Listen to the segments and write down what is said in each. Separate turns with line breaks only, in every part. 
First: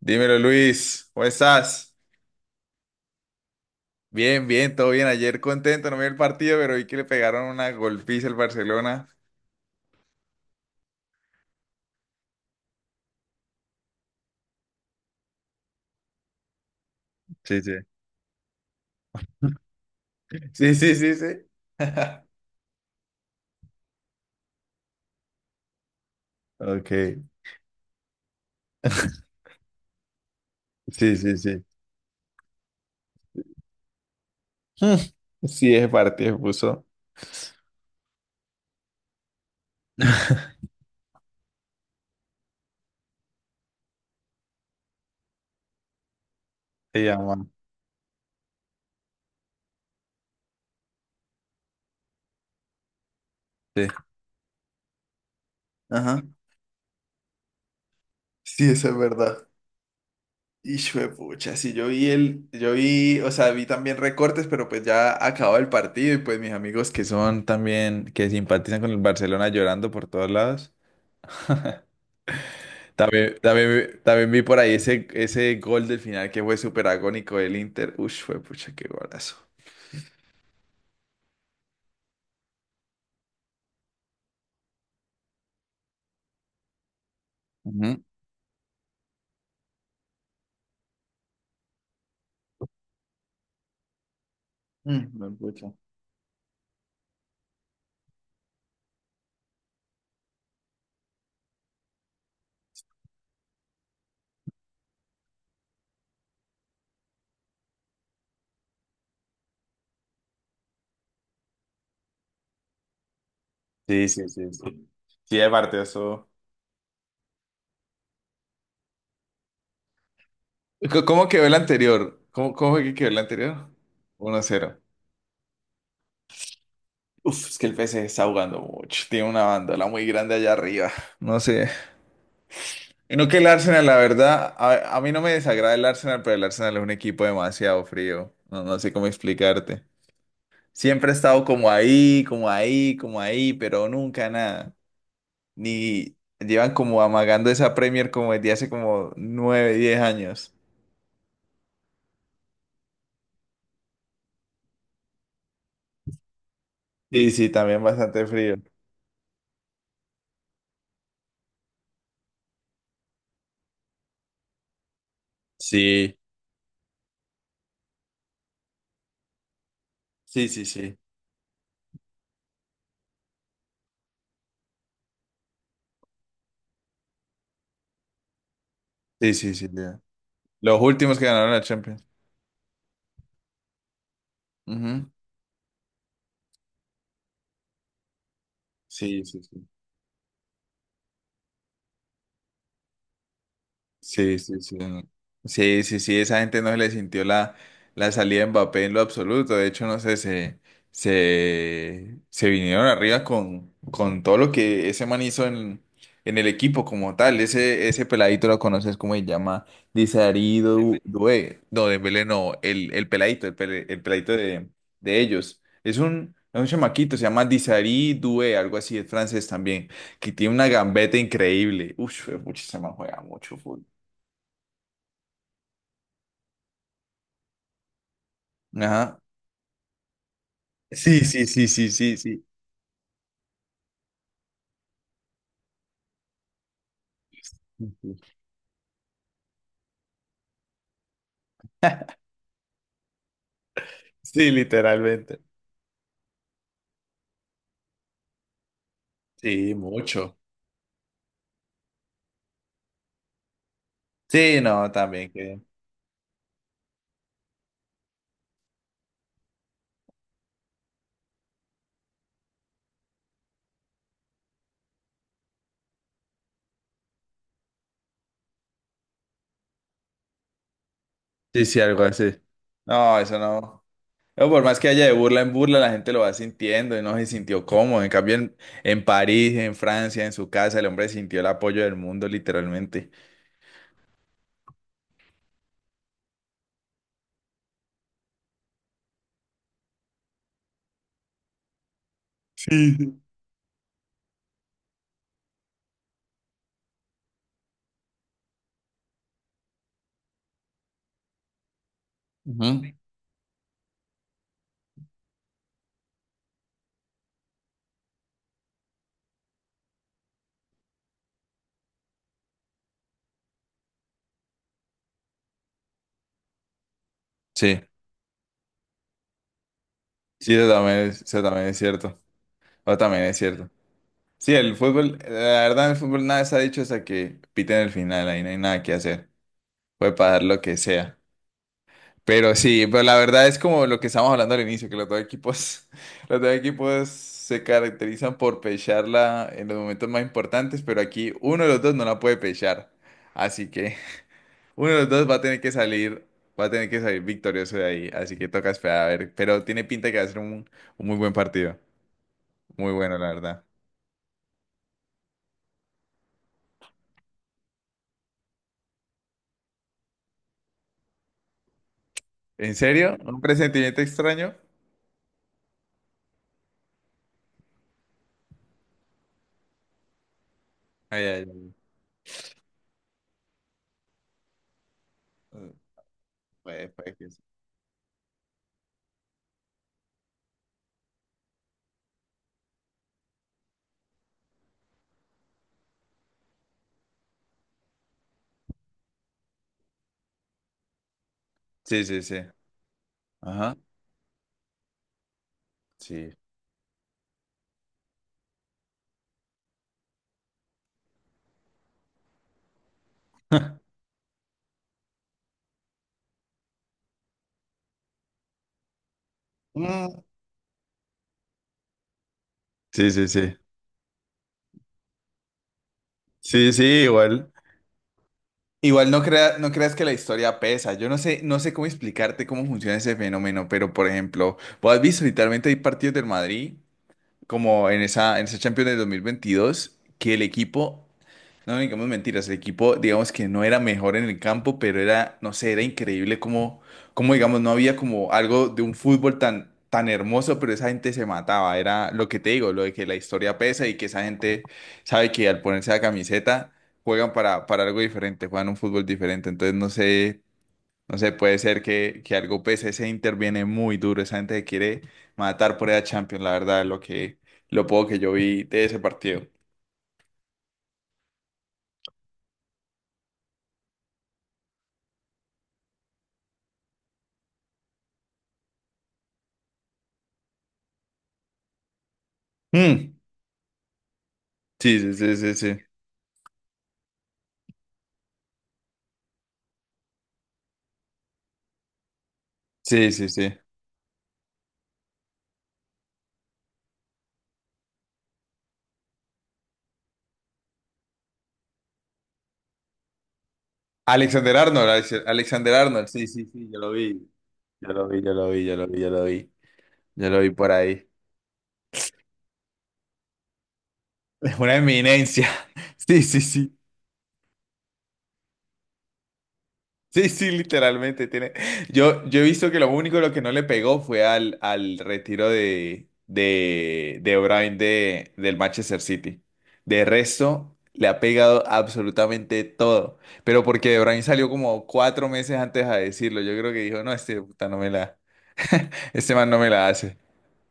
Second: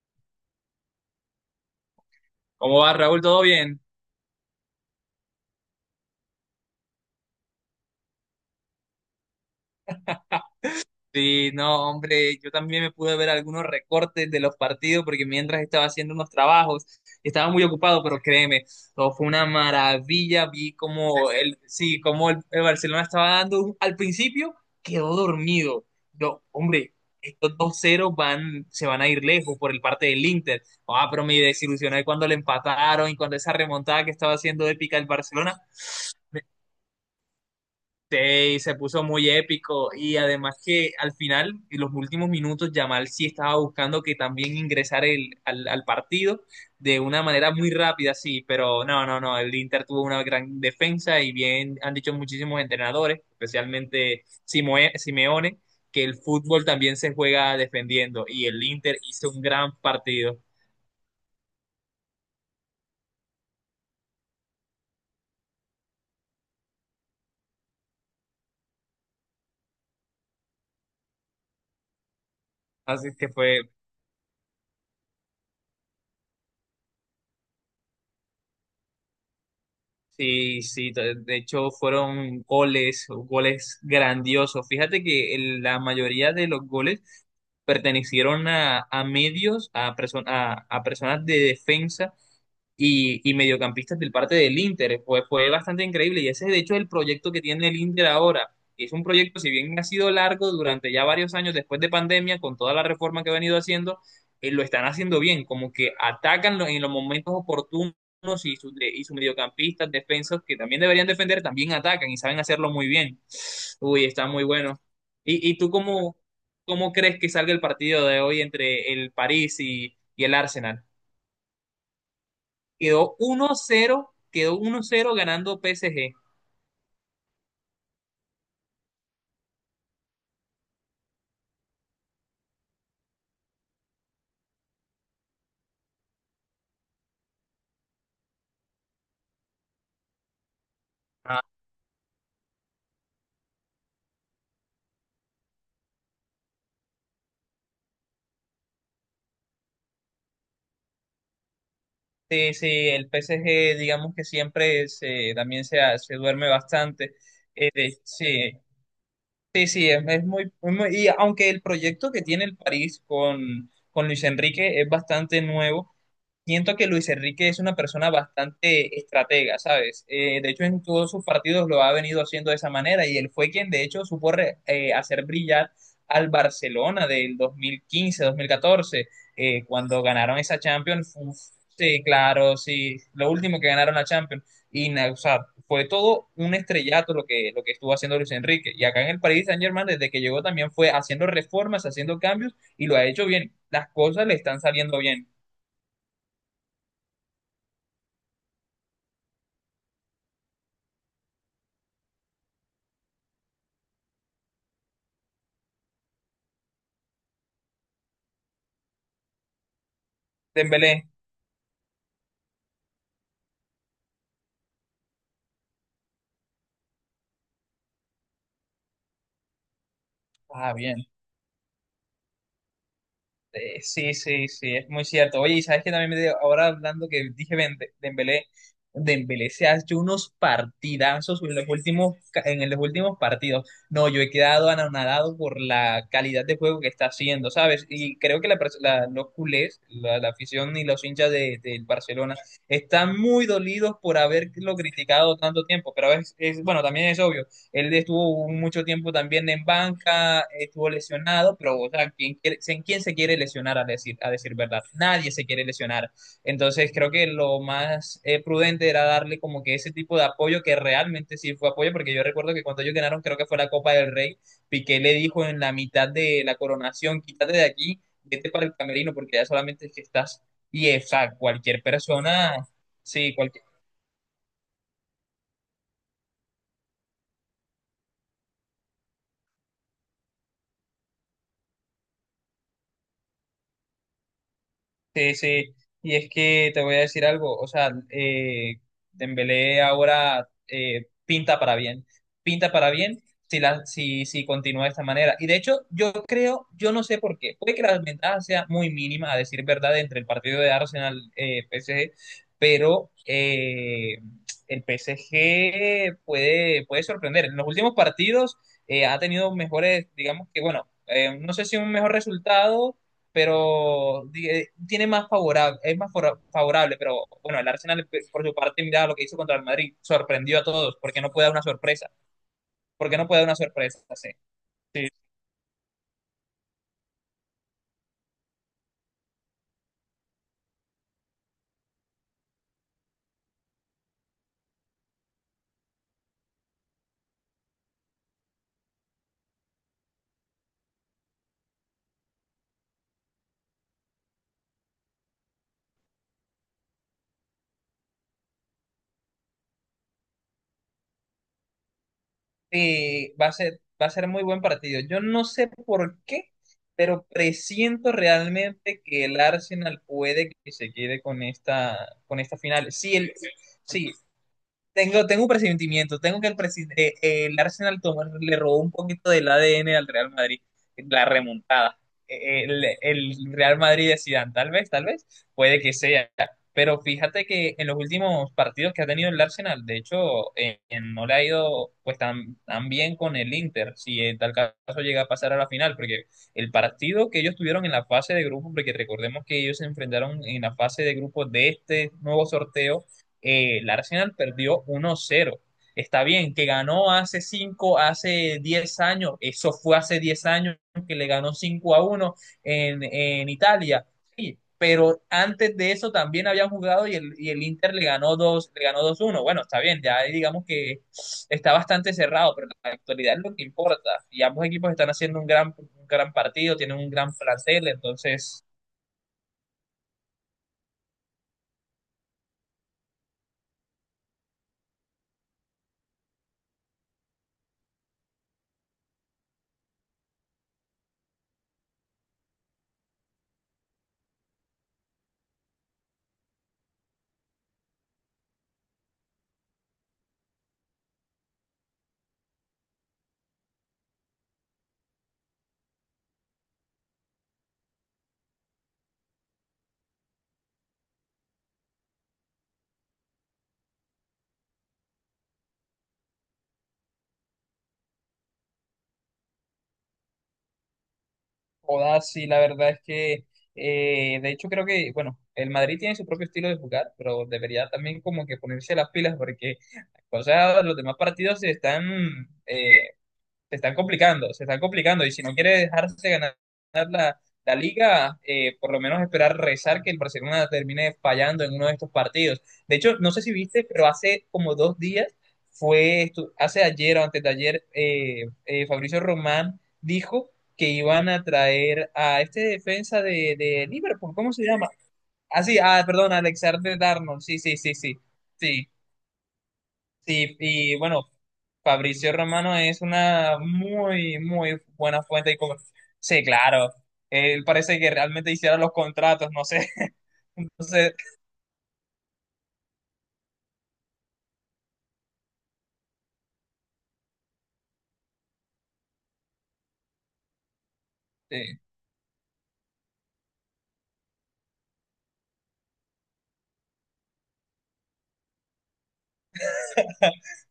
Dímelo, Luis, ¿cómo estás?
¿Cómo va, Raúl? ¿Todo bien?
Bien, bien, todo bien. Ayer contento, no vi el partido, pero vi que le pegaron una golpiza al Barcelona.
Sí, no, hombre, yo también me pude ver algunos recortes de los partidos porque mientras estaba haciendo unos trabajos, estaba
Sí,
muy
sí.
ocupado, pero créeme, todo fue una maravilla.
Sí,
Vi
sí, sí, sí.
como el, sí, como el Barcelona estaba dando al principio, quedó dormido. Yo,
Ok.
hombre, estos dos 0 van, se van a ir lejos por el parte del Inter. Ah,
Sí,
pero me
sí, sí.
desilusioné cuando le empataron y cuando esa remontada que estaba haciendo
Hmm.
épica el Barcelona.
Sí, ese partido puso.
Sí, se puso muy épico y además que al final, en los últimos minutos, Yamal sí estaba buscando que también ingresar al partido de
Se
una
llama.
manera muy rápida, sí, pero no, el Inter tuvo una gran defensa y bien han dicho muchísimos entrenadores,
Sí.
especialmente Simeone, que el
Ajá.
fútbol también se juega defendiendo y el
Sí, eso es
Inter hizo un
verdad.
gran partido,
Y de pucha, sí, yo vi, o sea, vi también recortes, pero pues ya acabó el partido y pues mis amigos que son también, que simpatizan con el Barcelona llorando por todos lados.
así que
También,
fue...
también, también vi por ahí ese gol del final que fue súper agónico del Inter. Ush, fue pucha, qué golazo.
Sí, sí, de hecho fueron goles, goles grandiosos. Fíjate que la mayoría de los goles
Ujú.
pertenecieron a medios, a personas de defensa y mediocampistas del parte del Inter.
Mm,
Fue,
me
fue
pucha.
bastante increíble y ese de hecho es el proyecto que tiene el Inter ahora. Es un proyecto, si bien ha sido largo durante ya varios años después de pandemia, con toda la reforma que ha venido haciendo, lo están haciendo bien, como que atacan en los momentos oportunos unos y, y sus mediocampistas, defensas que también deberían defender, también atacan y saben hacerlo muy bien. Uy,
Sí,
está
sí,
muy
sí,
bueno.
sí. Sí,
Y tú
aparte de
cómo,
eso.
cómo crees que salga el partido de hoy entre el París y el Arsenal?
¿Cómo quedó el anterior? ¿Cómo fue que quedó
Quedó
el anterior?
1-0,
uno a
quedó
cero
1-0 ganando PSG.
Uf, es que el PSG está jugando mucho. Tiene una bandola muy grande allá arriba. No sé. Y no que el Arsenal, la verdad, a mí no me desagrada el Arsenal, pero el Arsenal es un equipo demasiado frío. No, no sé cómo explicarte. Siempre he
Ah,
estado como ahí, como ahí, como ahí, pero nunca nada. Ni llevan como amagando esa Premier como desde hace como 9, 10 años.
sí, sí, el PSG digamos que siempre se, también se duerme bastante.
Sí, sí, también bastante frío.
Sí, sí, sí, es muy, Y aunque el proyecto que tiene el París con Luis Enrique es bastante nuevo,
Sí,
siento que Luis Enrique es una persona bastante estratega, ¿sabes?
sí,
De
sí,
hecho, en
sí.
todos sus partidos lo ha venido haciendo de esa manera y él fue quien, de hecho, supo hacer brillar al Barcelona del 2015-2014,
Sí, sí, sí. Ya.
cuando ganaron esa
Los
Champions.
últimos que ganaron
Uf,
la
sí,
Champions.
claro, sí, lo último que ganaron la Champions. Y,
Ujú.
o sea, fue todo un estrellato lo que estuvo haciendo Luis Enrique. Y acá en el
Sí, sí,
Paris
sí.
Saint-Germain, desde que llegó, también fue haciendo reformas, haciendo cambios y lo ha hecho bien. Las cosas le
Sí, sí,
están
sí.
saliendo bien.
Sí, sí, sí, esa gente no se le sintió la salida de Mbappé en lo absoluto. De hecho, no sé, se vinieron arriba con todo lo que ese man hizo en el equipo como tal. Ese peladito lo conoces cómo se llama, Disarí Dembélé.
Dembélé.
Doué. No, Dembélé no, el peladito, el peladito de ellos. Es un chamaquito, se llama Disarí Doué, algo así, es francés también, que tiene una
Ah, bien.
gambeta increíble. Uf, pucha, ese man juega mucho fútbol.
Sí, sí, sí, es muy cierto. Oye, y sabes que también ahora hablando que dije Ben Dembélé,
Ajá.
Dembélé se ha hecho unos
Sí,
partidazos
sí,
en los
sí, sí, sí,
últimos,
sí.
en los últimos partidos. No, yo he quedado anonadado por la calidad de juego que está haciendo, ¿sabes? Y creo que los culés, la afición y los hinchas de, del Barcelona están muy dolidos por
Sí,
haberlo criticado
literalmente.
tanto tiempo, pero es bueno, también es obvio. Él estuvo mucho tiempo también en
Sí, mucho.
banca, estuvo lesionado, pero o sea, ¿ quién se quiere lesionar a decir
Sí,
verdad?
no, también
Nadie se
que.
quiere lesionar. Entonces creo que lo más prudente era darle como que ese tipo de apoyo que realmente sí fue apoyo, porque yo recuerdo que cuando ellos ganaron, creo que fue la Copa del Rey, Piqué le dijo en la mitad de la coronación, quítate de aquí, vete para el camerino, porque ya solamente es que estás... Y, o sea,
Sí, sí,
cualquier
algo así.
persona...
No,
Sí,
eso
cualquier...
no. Pero por más que haya de burla en burla, la gente lo va sintiendo y no se sintió cómodo. En cambio, en París, en Francia, en su casa, el hombre sintió el apoyo del mundo, literalmente.
Sí, sí, y es que te voy a decir algo, o sea, Dembélé ahora pinta para
Sí, sí.
bien si, si continúa de esta manera. Y de hecho, yo creo, yo no sé por qué, puede que la ventaja sea muy mínima, a decir verdad, entre el partido de Arsenal-PSG,
Ujú.
pero el PSG puede, puede sorprender. En los últimos partidos ha tenido mejores, digamos que, bueno, no sé si un mejor resultado, pero tiene más favorable, es más favorable, pero bueno, el
Sí,
Arsenal por su parte, mira lo que hizo contra el Madrid,
sí,
sorprendió a todos, porque no
eso
puede dar una
también es
sorpresa,
cierto. Eso
porque
también
no
es
puede dar una
cierto.
sorpresa, sí.
Sí, el
Sí.
fútbol, la verdad, el fútbol nada se ha dicho hasta que piten el final, ahí no hay nada que hacer. Puede pagar lo que sea. Pero sí, pero la verdad es como lo que estábamos hablando al inicio, que los dos equipos, los dos equipos se caracterizan por pecharla en los momentos más importantes, pero aquí uno de los dos no la puede pechar. Así que uno de los dos va a tener que salir victorioso de ahí. Así que toca esperar a ver. Pero tiene pinta de que va a ser un muy buen partido. Muy bueno, la
Sí,
verdad.
va a ser muy buen partido. Yo no sé por qué, pero presiento realmente que el Arsenal puede que se quede con esta
¿En
final.
serio?
Sí, el,
¿Un presentimiento
sí,
extraño?
tengo, tengo un presentimiento, tengo que el Arsenal le robó un poquito del ADN al Real Madrid,
Ay,
la
ay, ay.
remontada. El Real Madrid de Zidane, tal vez,
Eh,
puede que sea.
Puede,
Pero
puede que sí.
fíjate que en los últimos partidos que ha tenido el Arsenal, de hecho, no le ha ido pues tan, tan bien con el Inter, si en tal caso llega a pasar a la final, porque el partido que ellos tuvieron en la fase de grupo, porque recordemos que ellos se enfrentaron en la fase de grupo de
Sí,
este
sí, sí.
nuevo sorteo,
Ajá.
el Arsenal perdió uno cero. Está
Sí.
bien, que ganó hace 5, hace 10 años, eso fue hace 10 años que le ganó 5 a uno en Italia. Sí, pero antes de eso también habían jugado y el Inter le ganó dos uno. Bueno, está bien, ya digamos que está bastante cerrado, pero la
Sí, sí,
actualidad es lo
sí.
que importa. Y ambos equipos están haciendo un gran
Sí,
partido,
sí,
tienen un gran
igual.
plantel, entonces...
Igual no creas que la historia pesa. Yo no sé, no sé cómo explicarte cómo funciona ese fenómeno, pero por ejemplo, vos has visto literalmente hay partidos del Madrid, como en esa Champions del 2022 que el equipo. No, digamos mentiras, el equipo, digamos que no era mejor en el campo, pero era, no sé, era increíble como digamos, no había como algo de un fútbol tan, tan hermoso, pero esa gente se mataba, era lo que te digo, lo de que la historia pesa y que esa gente sabe que al ponerse la camiseta juegan para algo diferente, juegan un fútbol diferente, entonces no sé, no sé, puede ser que algo pese, ese interviene muy duro, esa gente se quiere matar por esa Champions, la verdad, lo que, lo poco que yo vi de ese partido.
Joda, sí, la verdad es que, de hecho creo que, bueno, el Madrid tiene su propio estilo de jugar, pero debería también como que ponerse las pilas porque, o sea, los demás partidos eh,
Mm,
se están complicando, se están
sí, sí,
complicando. Y
sí,
si
sí,
no quiere
sí.
dejarse ganar, la liga, por lo menos esperar rezar que el Barcelona termine fallando en uno de estos partidos. De
Sí,
hecho,
sí,
no sé si
sí.
viste, pero hace como dos días, hace ayer o antes de ayer, Fabricio Román dijo que iban a traer a este defensa de Liverpool, ¿cómo
Alexander
se
Arnold,
llama? Ah,
Alexander
sí, ah,
Arnold, sí,
perdón,
sí, sí, yo lo
Alexander
vi.
Darnold, sí, sí,
Yo
sí,
lo
sí,
vi, yo lo vi, yo lo
sí.
vi, yo lo vi. Yo lo vi
Sí,
por
y
ahí.
bueno, Fabricio Romano es una muy,
Es una
muy buena
eminencia.
fuente de comer-.
Sí, sí,
Sí,
sí.
claro. Él parece que realmente hiciera los contratos, no sé.
Sí, sí,
Entonces,
literalmente tiene. Yo he visto que lo único lo que no le pegó fue al retiro de O'Brien del Manchester City. De resto, le ha pegado
eh,
absolutamente todo. Pero porque O'Brien salió como 4 meses antes a decirlo. Yo creo que dijo, no, este puta no me la, este man no me la hace.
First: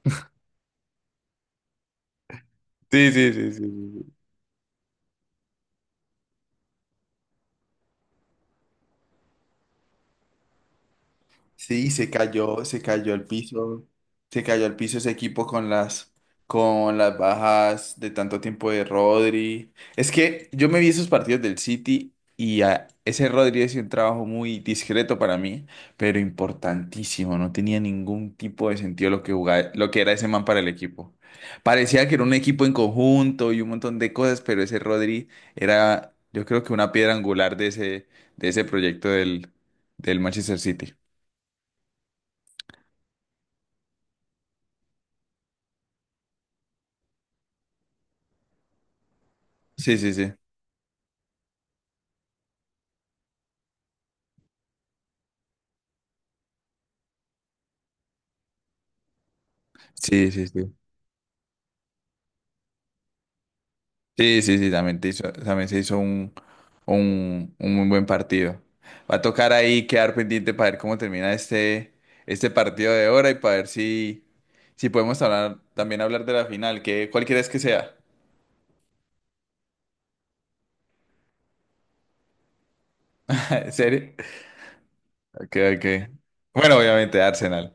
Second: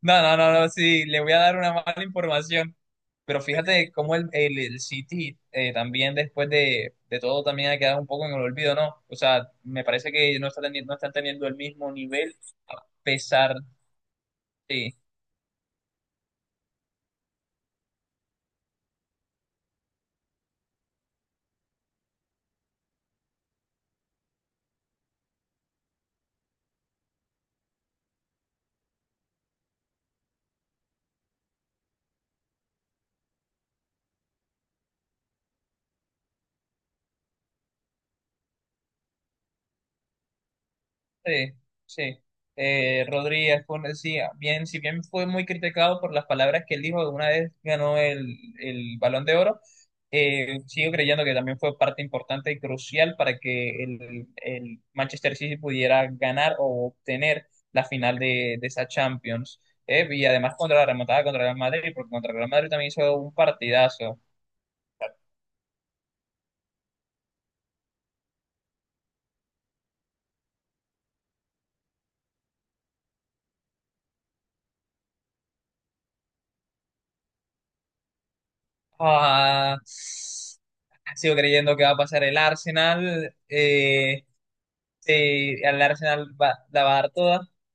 no, sí, le voy a dar una mala información.
Sí, sí,
Pero
sí, sí, sí,
fíjate cómo
sí.
el City también después de todo también ha quedado un poco en el olvido, ¿no? O sea, me parece que no está teniendo, no están teniendo el
Sí,
mismo nivel a pesar,
se cayó al
de...
piso ese equipo con las, bajas de tanto tiempo de Rodri. Es que yo me vi esos partidos del City y a ese Rodri es un trabajo muy discreto para mí, pero importantísimo. No tenía ningún tipo de sentido lo que era ese man para el equipo. Parecía que era un equipo en conjunto y un montón de cosas, pero ese Rodri era, yo creo que una piedra angular de ese proyecto del Manchester City.
Sí, sí. Rodríguez fue, sí, bien, si bien fue muy criticado por las palabras que él dijo una vez ganó el Balón de Oro,
Sí, sí, sí.
sigo creyendo que también fue parte importante y crucial para que el Manchester City pudiera ganar o obtener la final de esa Champions. Y
Sí, sí,
además
sí.
contra la remontada contra el Real Madrid, porque contra el Real Madrid también hizo un partidazo.
Sí, sí, sí, también, también se hizo un, muy buen partido. Va a tocar ahí quedar pendiente para ver cómo termina este partido de ahora y para ver si podemos hablar, también hablar de la final, que cuál quieres que sea.
Ah, sigo creyendo que va a pasar el Arsenal.
¿En serio? Ok,
Sí, al
ok.
Arsenal va,
Bueno,
la va a dar
obviamente
toda.
Arsenal.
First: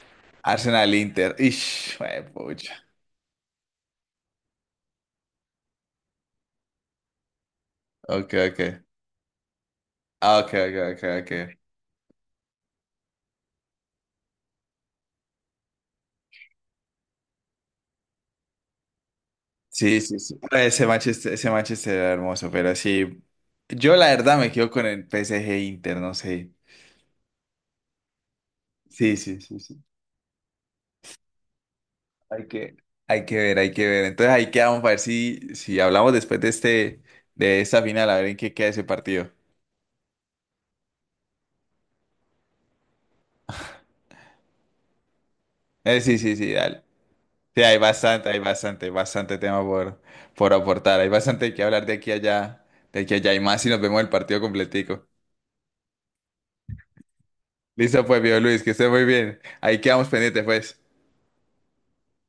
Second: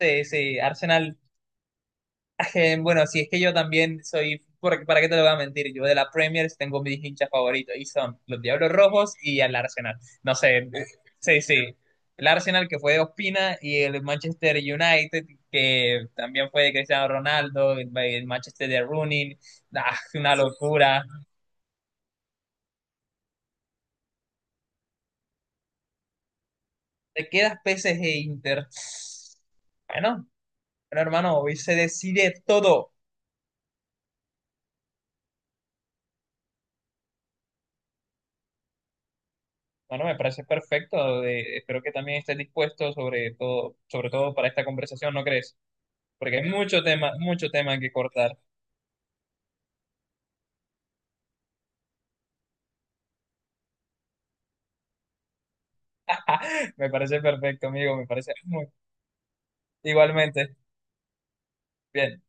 Sí, sí,
Arsenal
Arsenal.
Inter. Ish, juepucha.
Bueno, si es que yo también soy, porque, ¿para qué te lo voy a mentir? Yo de la Premier tengo mis hinchas favoritos y son
Ok,
los Diablos
ok.
Rojos y el Arsenal. No
Ah, Ok,
sé,
ok, ok,
sí,
ok.
sí. El Arsenal que fue de Ospina y el Manchester United que también fue de Cristiano Ronaldo, el Manchester de Rooney. Ah,
Sí, sí,
una
sí. Ah, Ese
locura.
Manchester, ese Manchester era hermoso, pero sí. Yo la verdad me quedo con el PSG Inter, no sé.
Te quedas PSG Inter.
Sí, sí, sí, sí.
Bueno, bueno, hermano, hoy se decide
Hay que,
todo.
hay que ver, hay que ver. Entonces ahí quedamos para ver si, hablamos después de esta final, a ver en qué queda ese partido.
Bueno, me parece perfecto. Espero que también estés dispuesto sobre todo para esta conversación, ¿no crees?
Sí, sí,
Porque hay
sí, dale.
mucho
Sí, hay
tema que
bastante,
cortar.
hay bastante, bastante tema por aportar. Hay bastante que hablar de aquí a allá, de aquí a allá y más si nos vemos el partido completico.
Me parece perfecto, amigo.
Listo,
Me
pues,
parece
viejo Luis,
muy.
que esté muy bien. Ahí quedamos pendientes,
Igualmente.
pues.
Bien.